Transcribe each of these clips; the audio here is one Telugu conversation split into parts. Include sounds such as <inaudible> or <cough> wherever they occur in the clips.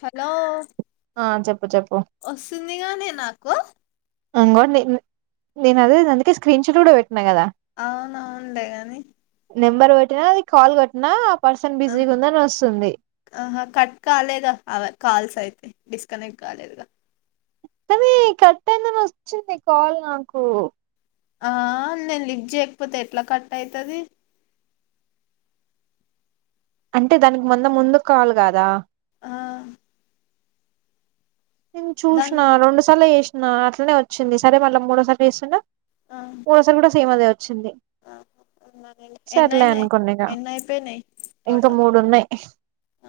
హలో ఆ చెప్పు చెప్పు వస్తుందిగానే నాకు అంగోని నేను అదే అందుకే స్క్రీన్ షాట్ కూడా పెట్టినా కదా అవునువును లే గాని నెంబర్ పెట్టినా అది కాల్ కోట్టినా ఆ ఆహా కట్ కాలేగా అవ కాల్స్ అయితే డిస్కనెక్ట్ కాలేదుగా <unintelligible> కట్ అయిందని వచ్చింది కాల్ నాకు ఆ నేను లిఫ్ట్ చేయకపోతే ఎట్లా కట్ అయితది అంటే దానికి మందు ముందు కాల్ కదా ఆ నేను దాన్ చూసిన రెండు సార్లు చేసినా అట్లనే వచ్చింది సరే మళ్ళ మూడోసారి చేస్తున్నా ఆ ఒగసారి కూడా సేమ్ అదే వచ్చింది అ ఎన్ని సర్లే అయినాయ్ అనుకున్నా ఇక ఎన్ని అయిపోయినయ్ ఇంకా టోటల్ మూడు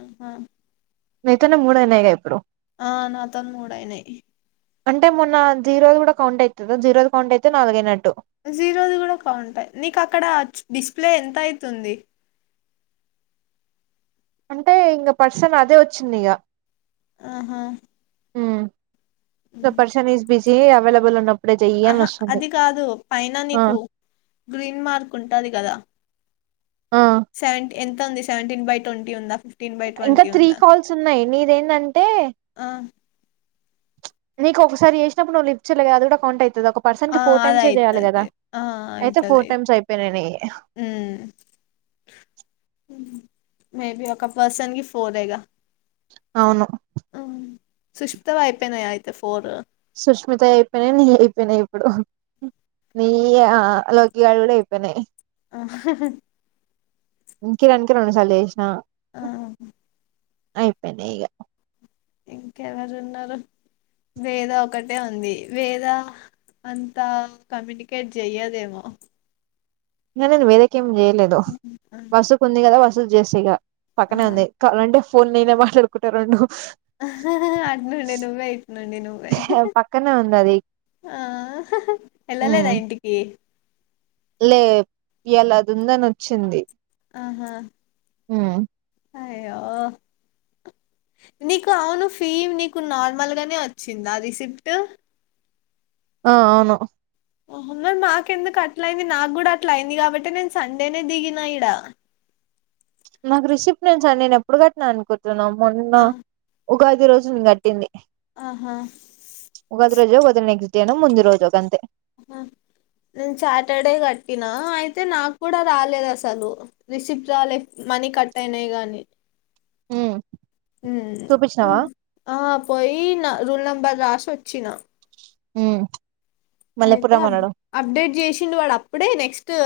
ఆహా మీతోనే మూడు అయినాయ్ గా ఇప్పుడు ఆ నా తోని మూడయినాయ్ అంటే మొన్న జీరో కూడా కౌంట్ అయితదా జీరో కౌంట్ అయితే నాలుగయినట్టు జీరోది కూడా కౌంట్ ఆ నీకు అక్కడ డిస్ప్లే ఎంత అయితుంది అంటే ఇంక పర్సన్ అదే వచ్చింది ఇగ ఆహా the person is is busy available అనప్ ఆహా అది కాదు పైన ఆ నీకు గ్రీన్ మార్క్ ఉంటాది కదా ఆ సెవెంటి ఎంత్ ఎంత ఉంది సెవంటటీన్ బై ట్వంటీ ఉందా ఇంకా త్రీ ఉందా? కాల్స్ ఉన్నాయి నీదేందంటే ఆ! నీకు ఒకసారి చేసినప్పుడు నువ్వు లిఫ్ట్ చేయలేకదా అది కూడా కౌంట్ అయి తది ఒక పర్సన్ ఆ! కి ఫోర్ అది టైమ్స్ చెయాలి అయితది. కదా ఆ! అయితే అయితది ఫోర్ అయితది. టైమ్స్ అయిపోయినాయి నివి హ్మ్ మేబి ఒక పర్సన్ కి ఫోర్ ఎగా అవును ఆ సుష్మితవి అయిపోయినాయ అయితే ఫోర్ సుస్మితవి అయిపోయినాయి నీవి అయిపోయినాయి ఇప్పుడు నీయ లోకిగాడి కూడా అయిపోయినాయ్ ఆ ఇం కిరణ్ కి రెండు సార్లు చేసిన ఆ అయిపోయినయ్ ఇగా ఇంకెవరు ఉన్నారు వేద ఒకటే ఉంది వేద అంతా కమ్యూనికేట్ చెయ్యదేమో నేను వేదకి ఏం చేయలేదు ఆ! వసుకు ఉంది కదా వసుకు చేస్తా ఇగ ఆ! పక్కనే ఉంది కావాలా అంటే ఫోన్ నేనే మాట్లాడుకుంటా రెండు అటు నుండి నువ్వే ఇటు నుండి నువ్వే పక్కనే ఉంది అది ఆ ఉమ్ ఎల్లలేదా ఇంటికి లే ఇయాల అది ఉందని వచ్చింది ఆహా హ్మ్ అయ్యో నీకు అవును ఫీ నీకు నార్మల్ గానే వచ్చిందా రిసిప్ట్ ఆ అవును హ మరి మాకెందుకు అట్లా అయింది నాకు కూడా అట్లా అయింది కాబట్టి నేను సండేనే దిగిన ఇడ నాకు రిసిప్ట్ నేనుంచ నేను ఎప్పుడు కట్టినాను అనుకుంటున్నా మొన్న ఆ ఉగాది రోజు కట్టింది ఆహా రోజ వద నెక్స్ట్ డను ను ముందు రజ అంత హ నేను సాటర్డే కట్టినా అయితే నాక్కూడా రాలేదు అసలు రిసిప్ట్ రాలె మనీ కట్టయినయి గానీ హ్మ్. ఉం ఉ చూపించినావా ఆ పోయీ నా రూల నం బర్ రాసి వచ్చిన ఊం అయితే అప్ అప్డేట్ చేసిండు వాడు అప్పుడే నెక్ట్సు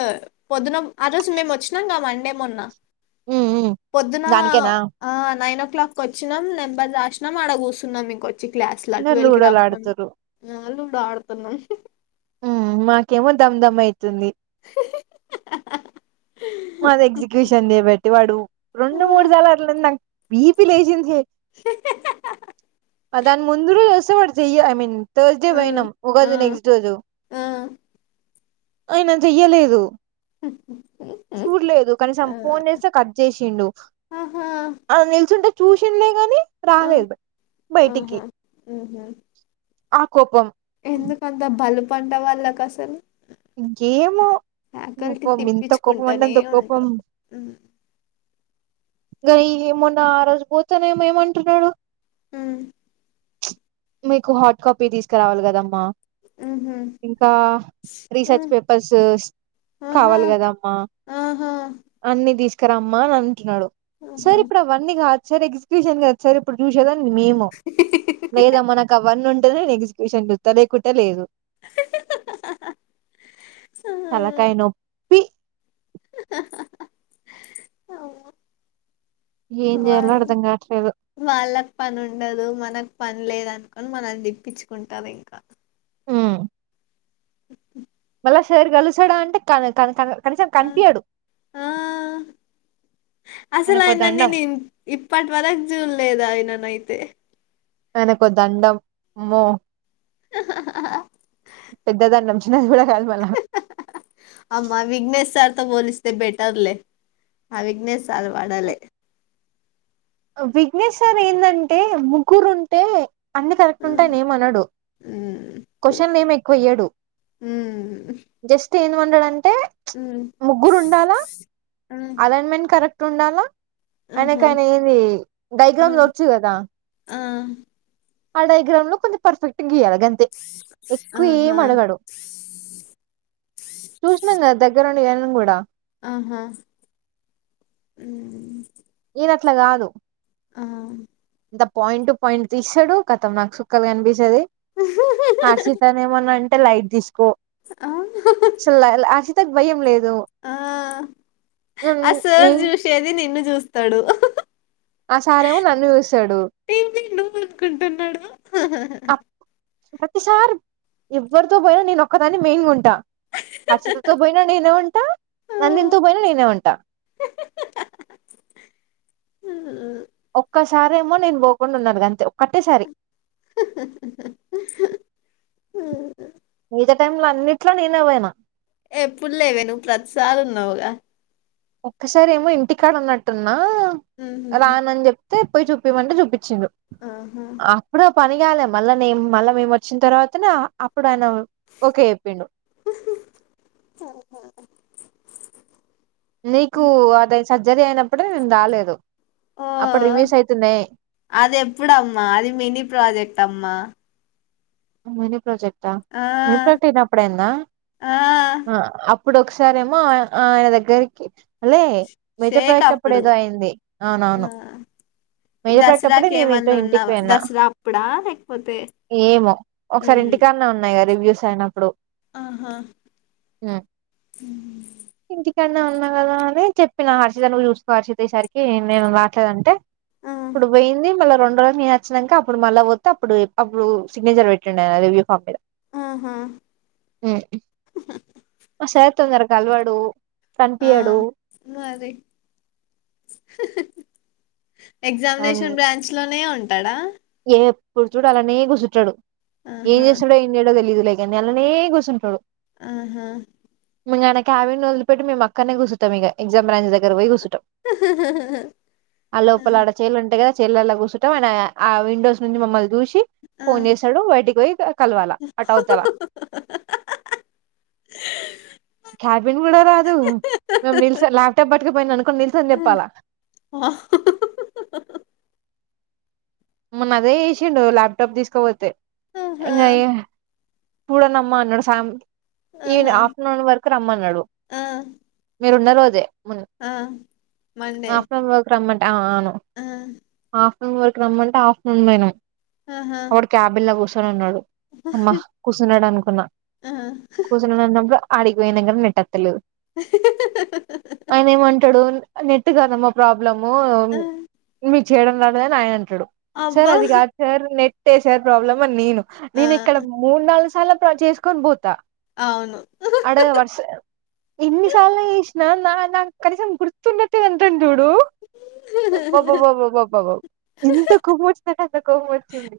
పొద్దున ఆ రోజు మేము వచ్చినాంగా మండే మొన్న హ్మ్. హ్మ్. పొద్దున దానికేనా ఆ నైనొక్లాక్కొచ్చినాం నెంబర్ రాసి నం ఆడ గూస్సున్నాం ఇంకొచ్చి క్లాస్లా అందరు ట్వెల్కి లూడోలు రామన్న ఆడుతురు లూడో ఆడుతున్నాం ఉం మాకేమో దమ్దమ్ అయితుంది మాది ఎగ్జిక్యూషన్ చేయబట్టి వాడు రెండు మూడు ఆ, సార్లు అట్ల నాకు బీపి లేజిందె అ దాన్ముందురొజ్ జు చేయరు ఐమీన్ త్ర్సడై పోయినాం ఆ, ఉగాది నెక్స్ట్ రోజు ఆ. అయిన జెయ్యలేదు ఉ ఉం చూడ్లేదు కనీసం ఫోన్ జేస్తే కట్ చేసిండు ఆహా, అ నిల్చుంటె చూసిండే గాని ఆ, రాలేదు బైటికి ఆహా, మ్హూ. ఆ కోపం ఎందుకంత బలుపంట వాళ్ళకసలు ఇంకేమో ఇంత కోపం అంటె తిప్పించుకుంటూనే అంత కోపం ఉంటారు మ్, గయీ ఏమొన్నా ఆ రోజు పోతెనేమొ ఏమంటున్నాడు ఊం మీకు హార్డ్ కాపీ తీస్కురావాలి కదమ్మా మ్హూ, ఇంకా రీసెర్చ్ మ్, పేపర్స్స ఆహా, కావాలి గదమ్మా ఆహా, అన్ని దీస్ కరమ్మా అని అంటునాడు సర్ ఆహా. ఇప్పుడు అవన్నీ గాద్సర్ ఎగ్సక్యూషన్ గాద్సర్ ఇప్పుడు చూశెదా మేము మేళామనకు అవన్నుం దల్లీ ఎగ్జిక్యూషన్ బిస్త లేకుంట లేదు తలకాయ నొప్పి అవ్వ ఏం చేయాలో వాల్ల అర్థం కావట్లేదు వాళ్ళక్ పనుండదు మన పన్లేదన్కుని మనల్ని దిప్పిచ్చకుంటారు ఇంకా ఉమ్. ఒకా స్సారి గలిసాడా అంటే కన కన కన కనిసం ఆ కన్పియ్యడు ఆ, అసలు ఆయన ని నేను ఇప్పటి వరకు చూలేదు ఆయనయి <inaudible> తనకో దండం అమ్మో హా హా హా హా పెద్దదనం చినది కూడా కాదు మళ్ళ అమా విఘ్నేస్ సార్ తో పోలిస్తే బెటర్లే ఆ విగ్నేశాలు వాడాలే విఘ్నేసర్ ఏందంటే ముగ్గురు ఉంటే అన్ని కరెక్ట్ ఉంటే ఆయన ఏమనాడు క్వశ్చన్లు ఏం ఎక్కువేయ్యాడు ఊ ఉ సీన్ వండుడంటే ముగ్గురు ఉండాలా అలైన్మెంట్ కరెక్ట్ ఉండాలా. ఐనకైన ఏంది డైగ్రామ్ లు ఒచ్చు కదా. ఆ ఆ డయాగ్రామ్ ను కొంచం పర్ఫెక్ట్ గీయాల. గంతే ఎక్కువ ఆహా ఏమి అడగడు. చూసినాంగదా దగ్గర నుంచే మెఎళ్ళం గూడా ఆహా ఉమ్మ్ ది అట్ల కాదు ఆ ఇంత పాయింటు పాయింటు తీసాడు కతం నాకు సుక్కలు కనిపించేది హర్షితనే ఏమన్నాంటే లైట్ తీసుకో ఆ అసల్ ఆ అశితకు భయం లేదు ఆ నే సార్ చూసేది నిన్ను చూస్తాడు ఆ సారేమో నన్ను చూస్తాడు ఏంది నువ్వు అనుకుంటున్నాడు ప్రతిసారి ఎవ్వరితో పోయినా నేను ఒక్కదాన్ని మెయిన్ ఉంట హర్షితతో పోయినా నేనే ఉంట నందిన్తో పోయినా నేనే ఉంటా ఆ మ్మ్ ఒక్కసారేమో నేను పోకుండ ఉన్నాను గంతే ఒక్కటేసారి మిగిత టైమ్ లో అన్నిట్లో నేనే పోయిన ఏ ఎప్పుడుల్లేవే నువ్వు ప్రతిసారి ఉన్నవుగ ఒక్కసారి ఏమో ఇంటి కాడఉన్నట్టున్నా రానని జెప్తే పోయి చూపిమంటే చూపి చిండు ఆహా అప్పుడే పని కాలే మళ్ళా నే మళ్ళా మేము వచ్చిన తర్వాతనే ఆ అప్ ఇప్పుడన్నావు ఓకే ఎప్పిండు నీకు అదే సర్జరీ అయినప్పుడే నేను రాలేదు ఓ అప్పుడు రివ్యూస్ అయితు అది ఎప్పుడమ్మా అది మినీ ప్రాజెక్ట్ అమ్మా మినీ ప్రాజెక్ట్ ఆ మిన్ ప్రాజెక్ట్ అప్పుడు అయ్యిందా ఆ ఆ అప్ ఇప్పుడు ఒకసారేమో ఆ ఆయన దగ్గరికి లే మేజర్ షేక్ ప్రాజెక్ట్ అప్పుడు అప్పుడేదో అయింది ఆ అవునవును మేజర్ ప్రాజెక్ట్ అప్పుడే దసరాకి నేను నీతో ఏమన్నా ఉన్నా ఇంటికి పోయిన దసరా అప్పుడా లేకపోతే ఏమో ఒకసారి ఉమ్, ఇంటికాన్నే ఉన్నయ్ గ రివ్యూస్ అయినప్పుడు ఆహా ఇక్కన్నే ఉన్నా కదా అని చెప్పినా హర్షిత నువ్వు చూసుకో హర్షిత ఈ సరికి నేను రావట్లేదంటె ఆ ఇప్పుడు పోయింది మళ్ళ రెండు రోజులు నేను అచ్చినంక అప్పుడు మళ్ళ పోతే అప్పుడు అప్పుడు సిగ్నేచర్ పెట్ పెట్టిండా రివ్యూ ఫామ్ మీద ఆహా హ్మ్ అ సార్ తొందర కలవడు కనిపియడు ఆ.. మరి అండ్ ఎగ్జామినేషన్ బ్రాంచ్ లోనే ఉంటడా ఎప్పుడు చూడు అలానే కూర్చుంటాడు ఏం ఆహా చేస్తడో ఏం చేయడో తెలిదులే గాని అల్లాన్నే కూర్చుంటాడు. ఆహా మెమ్ గాడ కేవెన్ వదిలిపెట్టి మేము అక్కనే కూసుంటమిగ ఎగ్జామ్ బ్రాంచ్ దగ్గ పోయి కూస్ ట ఆ లోపల ఆడ చేలు ఉంటయి కద చెల్లలా కుసుంటం ఆయన ఆ విండోస్ నుంచి మమ్మల్ని చూసి ఆ ఫోన్ చేస్తడు బయటికి పోయి కల్వాల అటవ్తలా క్యాబిన్ గూడ రాదు మేము నిల్సో ల్యాప్టాప్ పట్టుకుపోయిననుకో నిల్సోని చెప్పాలా ఆ హా హా హా హా మొన్న అదే చేసిండు ల్యాప్టాప్ తీస్కోపోతే ఆహా ఇంగ అయె చూడండమ్మ అన్నాడు సామ్ ఈవ్ ఆహా ఆఫ్టర్నూన్ వరకు రమ్మన్నాడు ఆ మీరు ఉన్న రోజె మొన్న ఆ మండే ఆఫ్టర్నూన్ వరకు రమ్మన్ ఆ అవును ఆ ఆఫ్టర్నూన్ వరకు రమ్మంటే ఆఫ్టర్నూన్ పోయినం ఆహా వాడు క్యాబిన్ల కూసోని ఉన్నాడు అమ్మా సున్నడనుకున్నా ఆ కూసున్నడన్నప్పుడు ఆడికిపోయిన గాని నెట్టేత్తలేదు. ఆయన ఏమంటడు నెట్ కాదమ్మా ప్రాబ్ బ్లము ఆ, మీకు చేయడం రాదని ఆయన అంటడు సార్ అబ్బా అది కాదు సార్ నెట్ నెట్టే సార్ ప్రాబ్లమ్ అని నేను ఆ నేను ఇక్కడ మూడు నాలుగు సార్లు చేస్కొని బోతా అవును అడెదోవర్సె ఇన్ని సార్లు చేస్ న న నా కనీసం గుర్తున్నట్టే అంటం జూడు హ అబ్బబ్బబ్బ్బ్బ్ బౌ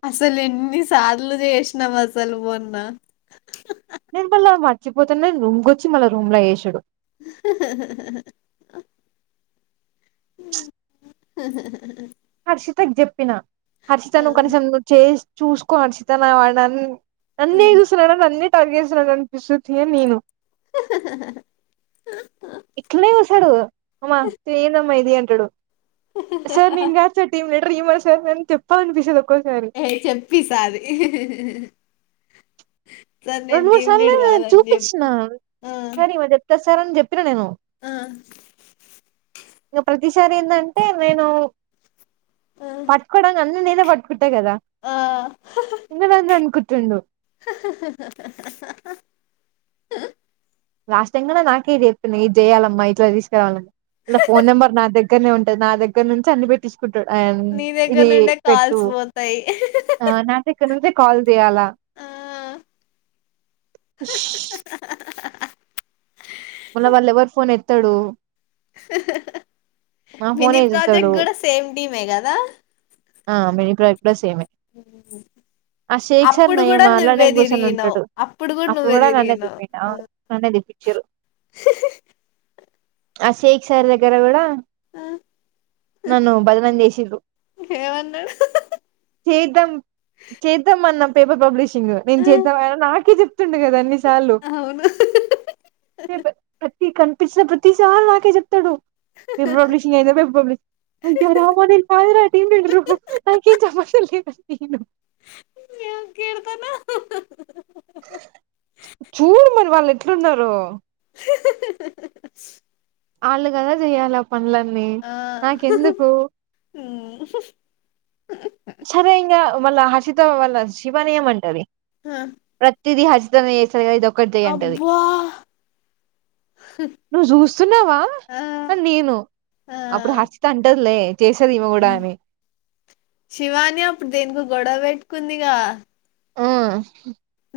అస్సలు ఎన్ని సార్లు చేసినాం అస్సలు వ న నేను మళ్ళా మర్చిపోతనే రూమ్కి వచ్చి మళ్ళా రూమ్ లో వేసాడు అహహా హహహ హర్షితకు చెప్పినా హర్షిత నువ్వు కనీసం నువ్వు చే చూసుకో హర్షిత నా వాని అన్ని చూస్తున్న కానీ అన్ని టార్గెట్ చేస్తున్న అనిపిస్తుంది నేను ఇట్లనె చూస్తాడు అమ్మా త ఏనామ్మైది హుహహ <inaudible> ఏ చెప్పిసది హీహీహే రెండు మూడు సార్లు చెప్పు చూపించిన ఆ సార్ ఈమచెప్తాది సార్ అని చెప్పినా నేను ఆ ఇంక ప్రతిసారి ఏంటంటే నేను ఆ పట్టుకోవడానికి అన్ని నద పట్టుకుంట అంతే కదా ఇన్నంద అనుకుంటుండు హహహ హ లాస్ట్టమ్ నాకే చెప్పింది ఇది చేయాలమ్మా ఇట్లా తీసుకురావాల అలా ఫోన్ నెంబర్ నా దగ్గరనే ఉంటది నా దగ్గర నుంచి అన్ని పెట్టిస్త నీ దగ్గర ఇది నుండే పెట్టు కాల్స్ పోతాయి ఆ నా ఇక్కడి నుంచి కాల్ చేయాల ఆ ఏత్తడు మినీ ఫోనే ప్రాజెక్ట్ ఎత్తుతాడు కూడా సేమ్ టీమ్ ఏ కదా ఆ మినీ ప్రాజెక్ట్ కూడా సేమే హ్మ్మ్ ఆ షేక్ సార్ నయమూ హాల్లోనే కూర్చొని తిరిగినవ్ ఉంటాడు అప్పుడు నువ్వే కూడా నన్నే తిరిగినవ్ తింటిండు పిచురు హేహీ ఆ షేక్ సార్ దగ్గరా కూడా నన్ను బాదలం చేసిరు ఏమన్నాడు చేదం చేదమ అన్నాం పేపర్ పబ్లిషింగ్ నేను చేద్దాం నాకే చెప్పిండు కదా అన్ని సార్లు అవును ఈ కనిపించిన ప్రతిసారి నాకే చెప్తాడు ఫ పబ్లిష ప రా <unintelligible> నాకేం సంబంధం లేదు కీర్తన హహహ చూడు మరి వాళ్ళు ఎట్లున్నారు హెహెహేహీ వాళ్ళు కదా చెయాలి ఆ పనులన్నీ ఆ నాకెందుకు సస మళ్ళ హర్షిత వల్ల శివాని ఏం అంటది ప్రతిదీ హర్షిత చేస్తది ఏదో ఒకటి చే అంటది అబ్బా నువ్వు చూస్తున్నావా ఆ అ నేను ఆ అప్పుడు హర్షిత అంటదిలే చేస్తది ఇమె కూడా ఆమె శివాని అప్పుడు దేనికో గొడవ పెట్టుకుందిగా ఆ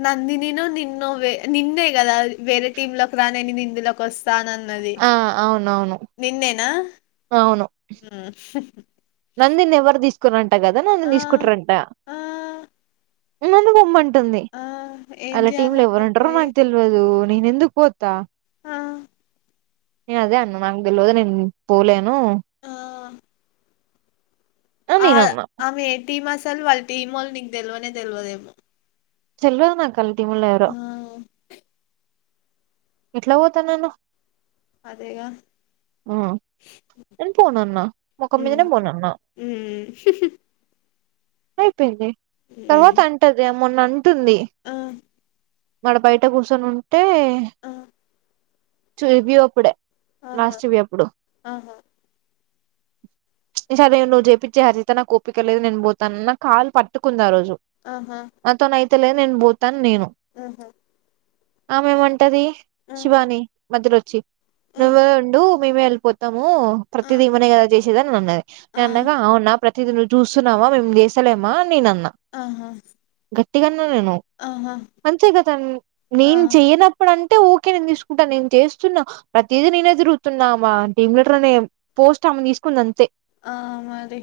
నందినిేను నిన్ను నిన్నే కదా వేరే టీమ్ లోకి రానే నేను ఇందులోకి వస్త రానుఅన్నది ఆ అవునవును నిన్నే నా అవును నందిని ఎవరు తీసుకోరుఅంట కదా నన్ను ఆ తీసుకుంటారుఅంట ఆ నన్ను పోమంటుంది ఆ ఏం వాళ్ళ టీమ్ లో చేయాలంట ఎవరు పోయి ఉంటారో తెలీదు ఎలా పోతా ఆ నే అదే అన్న నాకు తెల్వదు నేన్ పోలేను. ఆ అని ఆ నేను అన్నా ఆమె ఏ టీం అసల్ వాళ్ళ టీమోళ్ళు నీకు తెల్వనే తెల్వదేమో తేల్వదు నాక్వాళ్ళ టిమోల్ ఎవరో ఎట్ల పోతన్నాను. అదేగా మ్ నేన్ పోనన్నా మొకం మీదనే ఉమ్ పోనన్నా ఉమ్ అయిపోయింది తర్వాత ఉమ్ అంటది మొన్న అం ఆ గాడ బయట కూసోనుంటే ఆ, చూపి వి అప్పుడే ఆహా లాస్ట్ వి అప్పుడు ఆహా ఈ సారి నువ్వు చేపిచ్చెయ్ హరిత నాకోపికలేదు నేను పోతాన్న కాలు పట్టుకుంద్ ఆ రోజు ఆహా నాతోనైతలేదు నేను పోతా అని నేను ఆహా ఆమెమంటది ఆ శివాని మధ్యలోచ్చి ఆ నువ్వే ఉండు మేమే వెళ్ళిపోతాం. ము ఆ, ప్రతిదీఈమెనే కద చేసేదనన్నది నేను ఆ, అన్నగా ప్రతి తిది నువ్వు చూస్తున్నావా మేము చేస్తలేమా అని నేనన్ ఆహా! న్నానేను ఆహా మంచే గదా ఆ నేను చెయనప్పుడు అం దుకే నేను తీసుకుంటా నేను చేస్తున్నా ప్రతిదీ నేనే తిరుగుతున్నా మా టీమ్ లీడర్ అనే పోస్ట్ ఆమెని కుందంతే ఆ మరి